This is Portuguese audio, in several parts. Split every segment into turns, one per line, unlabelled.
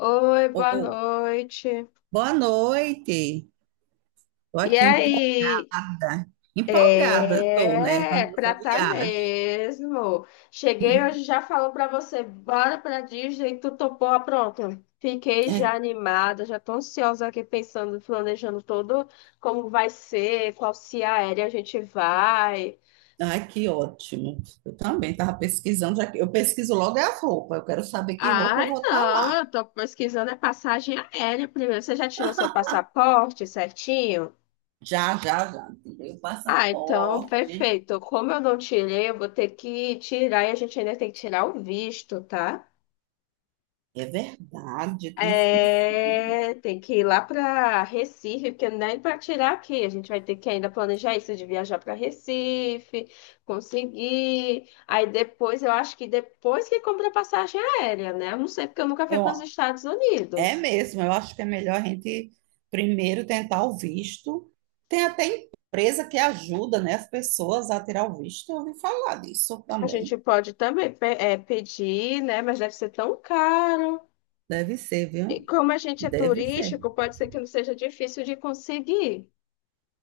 Oi, boa
Ô,
noite.
boa noite. Tô
E
aqui empolgada.
aí?
Empolgada eu tô, né, com a
É, pra
nossa
tá
viagem.
mesmo. Cheguei hoje, já falou pra você, bora pra Disney, tu topou, ah, pronto. Fiquei já
É,
animada, já tô ansiosa aqui pensando, planejando todo como vai ser, qual se aérea a gente vai.
ai, que ótimo. Eu também tava pesquisando, já que eu pesquiso logo é a roupa. Eu quero saber que roupa eu
Ai,
vou estar
não,
lá.
eu tô pesquisando é passagem aérea primeiro. Você já tirou seu passaporte certinho?
Já, já, já. Tirei o
Ah, então,
passaporte.
perfeito. Como eu não tirei, eu vou ter que tirar e a gente ainda tem que tirar o visto, tá?
É verdade, eu tinha esquecido.
É, tem que ir lá para Recife, porque nem para tirar aqui. A gente vai ter que ainda planejar isso de viajar para Recife, conseguir. Aí depois, eu acho que depois que compra a passagem aérea, né? Eu não sei, porque eu nunca fui para os
Eu,
Estados
É
Unidos.
mesmo, eu acho que é melhor a gente primeiro tentar o visto. Tem até empresa que ajuda, né, as pessoas a tirar o visto. Eu ouvi falar disso
A gente
também.
pode também pedir, né? Mas deve ser tão caro.
Deve ser,
E
viu?
como a gente é
Deve ser.
turístico, pode ser que não seja difícil de conseguir,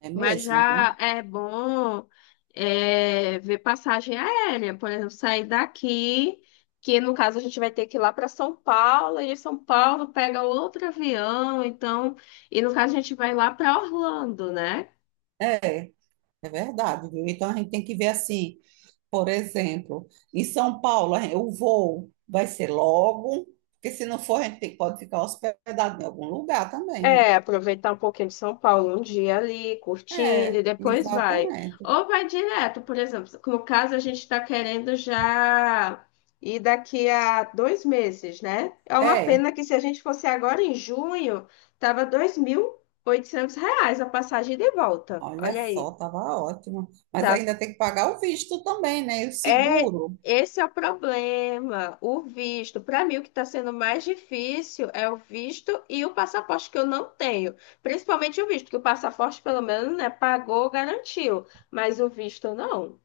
É
mas
mesmo,
já
viu?
é bom ver passagem aérea, por exemplo, sair daqui, que no caso a gente vai ter que ir lá para São Paulo, e de São Paulo pega outro avião, então, e no caso a gente vai lá para Orlando, né?
É, é verdade, viu? Então a gente tem que ver assim, por exemplo, em São Paulo, o voo vai ser logo, porque se não for, a gente pode ficar hospedado em algum lugar também, né?
É, aproveitar um pouquinho de São Paulo, um dia ali, curtindo,
É,
e depois vai.
exatamente.
Ou vai direto, por exemplo, no caso a gente está querendo já ir daqui a 2 meses, né? É uma
É,
pena que se a gente fosse agora em junho, tava R$ 2.800 a passagem de volta.
olha
Olha
só,
aí,
tava ótimo. Mas
tá.
ainda tem que pagar o visto também, né? E o
é,
seguro.
Esse é o problema, o visto. Para mim, o que está sendo mais difícil é o visto e o passaporte que eu não tenho. Principalmente o visto, que o passaporte, pelo menos, né, pagou, garantiu. Mas o visto não.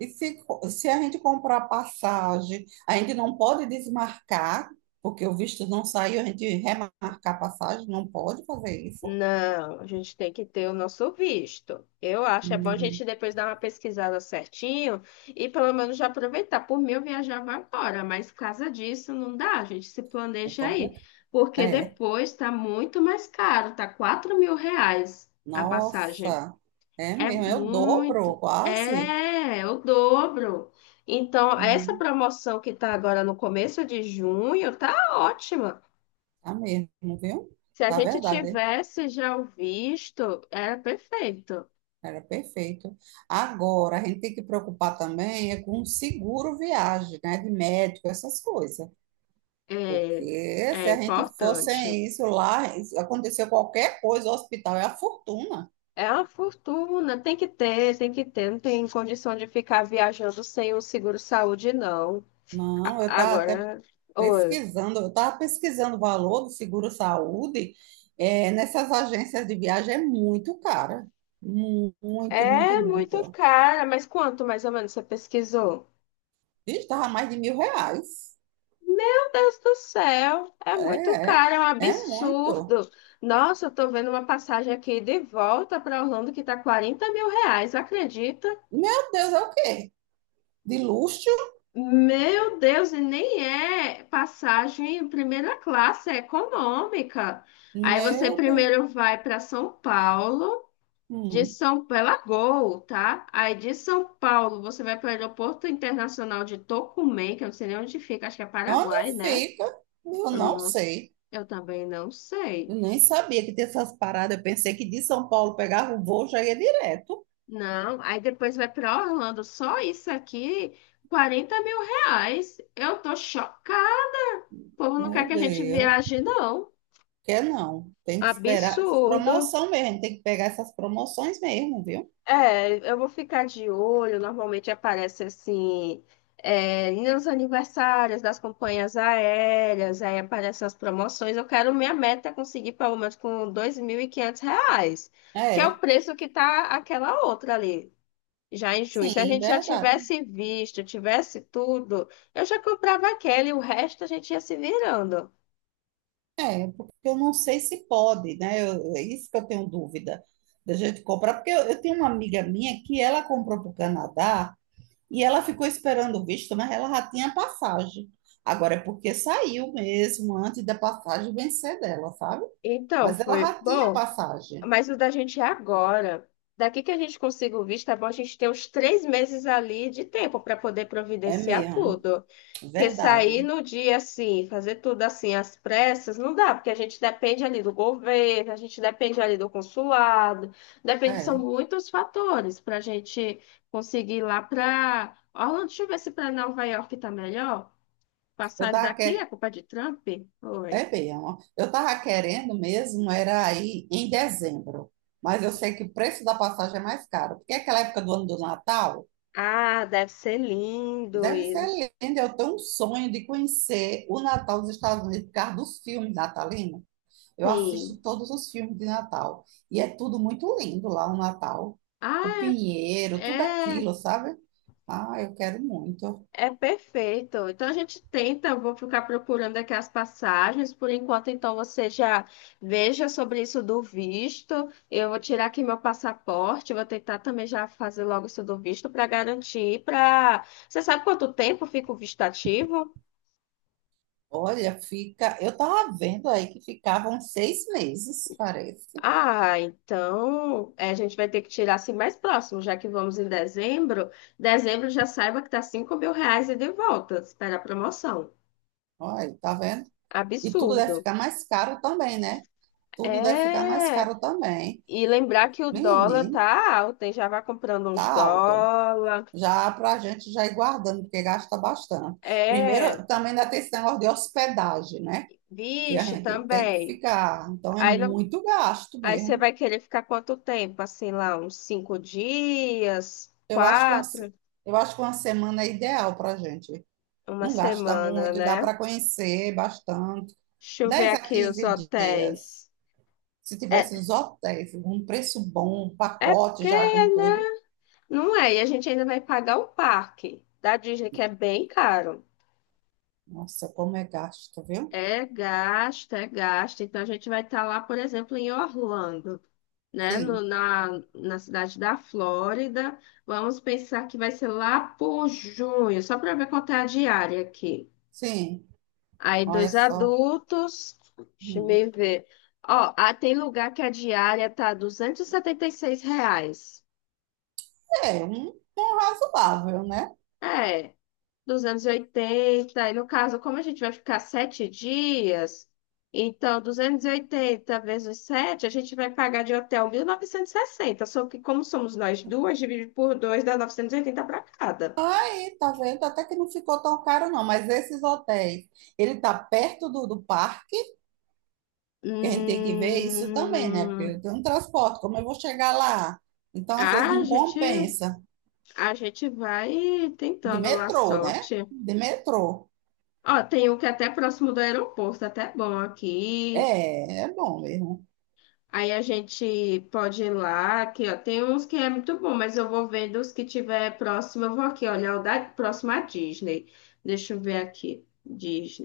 E se a gente comprar passagem, a gente não pode desmarcar, porque o visto não saiu, a gente remarcar a passagem, não pode fazer isso.
Não, a gente tem que ter o nosso visto. Eu acho, é bom a
Hum,
gente depois dar uma pesquisada certinho e pelo menos já aproveitar. Por mim, eu viajava agora, mas por causa disso não dá, a gente se
É
planeja aí.
complicado.
Porque
É.
depois tá muito mais caro, tá R$ 4.000 a passagem.
Nossa, é
É
mesmo, é o dobro,
muito,
quase.
o dobro. Então, essa
Hum,
promoção que tá agora no começo de junho tá ótima.
tá mesmo, viu?
Se a
Tá
gente
verdade.
tivesse já o visto, era perfeito.
Era perfeito. Agora, a gente tem que preocupar também é com seguro viagem, né? De médico, essas coisas.
É,
Porque se
é
a gente for
importante.
sem isso lá, aconteceu qualquer coisa, o hospital é a fortuna.
É uma fortuna, tem que ter, tem que ter. Não tem condição de ficar viajando sem o seguro-saúde, não.
Não, eu estava até
Agora, oi.
pesquisando, eu estava pesquisando o valor do seguro-saúde, nessas agências de viagem é muito cara. Muito, muito,
É muito
muito.
cara, mas quanto mais ou menos você pesquisou?
Estava mais de R$ 1.000.
Meu Deus do céu, é muito
É, é,
caro, é um
é muito.
absurdo. Nossa, eu tô vendo uma passagem aqui de volta para Orlando que tá R$ 40.000, acredita?
Meu Deus, é o quê? De luxo?
Meu Deus, e nem é passagem em primeira classe, é econômica. Aí você
Meu Deus.
primeiro vai para São Paulo, de
Hum.
São pela Gol, tá? Aí de São Paulo você vai para o Aeroporto Internacional de Tocumen, que eu não sei nem onde fica, acho que é
Onde
Paraguai, né?
fica? Eu
Eu
não
não,
sei.
eu também não
Eu
sei.
nem sabia que tinha essas paradas. Eu pensei que de São Paulo pegava o voo já ia direto.
Não, aí depois vai para Orlando, só isso aqui, R$ 40.000. Eu tô chocada. O povo não quer
Meu
que a gente
Deus.
viaje, não.
Quer não? Tem que esperar essas
Absurdo.
promoção mesmo. A gente tem que pegar essas promoções mesmo, viu?
É, eu vou ficar de olho. Normalmente aparece assim, nos aniversários das companhias aéreas, aí aparecem as promoções. Eu quero minha meta é conseguir pelo menos com R$ 2.500, que é o
É,
preço que tá aquela outra ali, já em junho. Se a
sim,
gente já
verdade.
tivesse visto, tivesse tudo, eu já comprava aquela e o resto a gente ia se virando.
Eu não sei se pode, né? É isso que eu tenho dúvida da gente comprar, porque eu tenho uma amiga minha que ela comprou para o Canadá e ela ficou esperando o visto, mas ela já tinha passagem. Agora é porque saiu mesmo antes da passagem vencer dela, sabe?
Então,
Mas ela
foi
já tinha
bom.
passagem.
Mas o da gente é agora. Daqui que a gente consiga o visto, é bom a gente ter uns 3 meses ali de tempo para poder
É
providenciar
mesmo,
tudo. Porque sair
verdade.
no dia assim, fazer tudo assim às pressas, não dá, porque a gente depende ali do governo, a gente depende ali do consulado, depende, são
É,
muitos fatores para a gente conseguir ir lá para. Orlando, deixa eu ver se para Nova York tá melhor.
eu
Passagem
tava
daqui é
que...
culpa de Trump? Oi.
é mesmo. Eu tava querendo mesmo era aí em dezembro, mas eu sei que o preço da passagem é mais caro, porque aquela época do ano do Natal
Ah, deve ser lindo.
deve ser
E.
linda. Eu tenho um sonho de conhecer o Natal dos Estados Unidos por causa dos filmes natalinos. Eu assisto
Sim.
todos os filmes de Natal e é tudo muito lindo lá o Natal, o
Ah,
pinheiro, tudo
é,
aquilo, sabe? Ah, eu quero muito.
é perfeito. Então a gente tenta, eu vou ficar procurando aqui as passagens. Por enquanto, então você já veja sobre isso do visto. Eu vou tirar aqui meu passaporte, vou tentar também já fazer logo isso do visto para garantir para. Você sabe quanto tempo fica o visto ativo?
Olha, fica. Eu tava vendo aí que ficavam 6 meses, parece.
Ah, então a gente vai ter que tirar assim mais próximo, já que vamos em dezembro. Dezembro já saiba que tá R$ 5.000 e de volta. Espera a promoção.
Olha, tá vendo? E tudo deve
Absurdo.
ficar mais caro também, né? Tudo deve ficar mais
É,
caro também.
e lembrar que o dólar
Menino,
tá alto, hein? Já vai comprando
tá
uns
alto.
dólar.
Já pra gente já ir guardando, porque gasta bastante.
É,
Primeiro, também ainda tem esse negócio de hospedagem, né? Que a
vixe,
gente tem que
também.
ficar. Então é
Aí, não,
muito gasto
aí você
mesmo.
vai querer ficar quanto tempo? Assim, lá, uns 5 dias,
Eu acho que
quatro,
uma semana é ideal pra gente.
uma
Não gasta
semana,
muito, dá
né?
para conhecer bastante.
Deixa eu ver
dez a
aqui os
quinze dias.
hotéis.
Se
É,
tivesse os hotéis, um preço bom, um
é
pacote
porque,
já com tudo.
né? Não é, e a gente ainda vai pagar o parque da Disney, que é bem caro.
Nossa, como é gasto, viu?
É gasto, é gasto. Então a gente vai estar lá, por exemplo, em Orlando, né? No-
Sim,
na, na cidade da Flórida. Vamos pensar que vai ser lá por junho, só para ver quanto é a diária aqui.
sim.
Aí
Olha
dois
só.
adultos, deixa eu
Hum.
me ver. Ó, ah, tem lugar que a diária tá R$ 276.
É, um razoável, né?
É. 280 e no caso, como a gente vai ficar 7 dias, então 280 vezes 7 a gente vai pagar de hotel 1.960 só que como somos nós duas, divide por dois, dá 980 para cada.
Aí, tá vendo? Até que não ficou tão caro, não. Mas esses hotéis, ele tá perto do parque, que a gente tem que ver isso também, né? Porque
Hum,
eu tenho um transporte, como eu vou chegar lá? Então, às vezes,
a
não
gente,
compensa.
a gente vai
De
tentando lá a
metrô, né?
sorte.
De metrô.
Ó, tem um que é até próximo do aeroporto, até bom aqui.
É, é bom mesmo.
Aí a gente pode ir lá, aqui, ó. Tem uns que é muito bom, mas eu vou vendo os que tiver próximo. Eu vou aqui olha o da próxima Disney. Deixa eu ver aqui.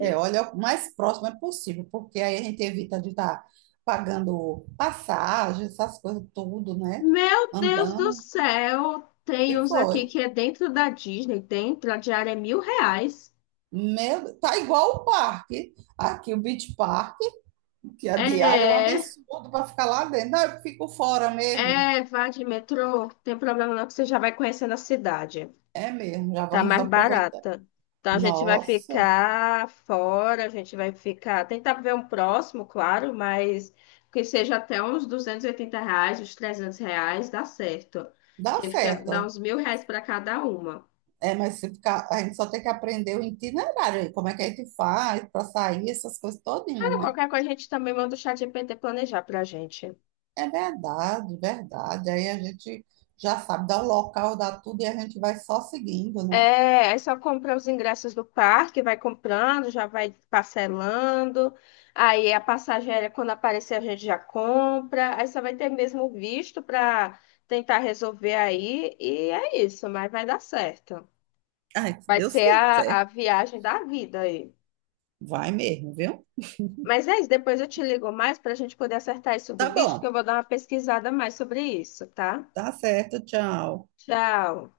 É, olha, o mais próximo é possível, porque aí a gente evita de estar pagando passagem, essas coisas tudo, né?
Meu Deus do
Andando.
céu!
E
Tem uns
foi.
aqui que é dentro da Disney, dentro, a diária é R$ 1.000.
Meu, tá igual o parque. Aqui, o Beach Park, que a diária é um
É,
absurdo para ficar lá dentro. Não, eu fico fora mesmo.
é, vá de metrô, tem problema não, que você já vai conhecendo a cidade.
É mesmo, já
Tá
vamos
mais
aproveitar.
barata. Então a gente vai
Nossa,
ficar fora, a gente vai ficar. Tentar ver um próximo, claro, mas que seja até uns R$ 280, uns R$ 300, dá certo.
dá
Que fica, dá
certo.
uns R$ 1.000 para cada uma.
É, mas se ficar, a gente só tem que aprender o itinerário aí, como é que a gente faz para sair, essas coisas todinhas,
Ah,
né?
qualquer coisa a gente também manda o chat ChatGPT planejar pra gente.
É verdade, verdade. Aí a gente já sabe, dá o local, dá tudo e a gente vai só seguindo, né?
É, aí só compra os ingressos do parque, vai comprando, já vai parcelando. Aí a passagem aérea, quando aparecer, a gente já compra. Aí só vai ter mesmo o visto para tentar resolver aí. E é isso, mas vai dar certo.
Ai, se
Vai
Deus
ser a
quiser,
viagem da vida aí.
vai mesmo, viu?
Mas é isso, depois eu te ligo mais para a gente poder acertar isso
Tá
do visto, que eu
bom,
vou dar uma pesquisada mais sobre isso, tá?
tá certo, tchau.
Tchau.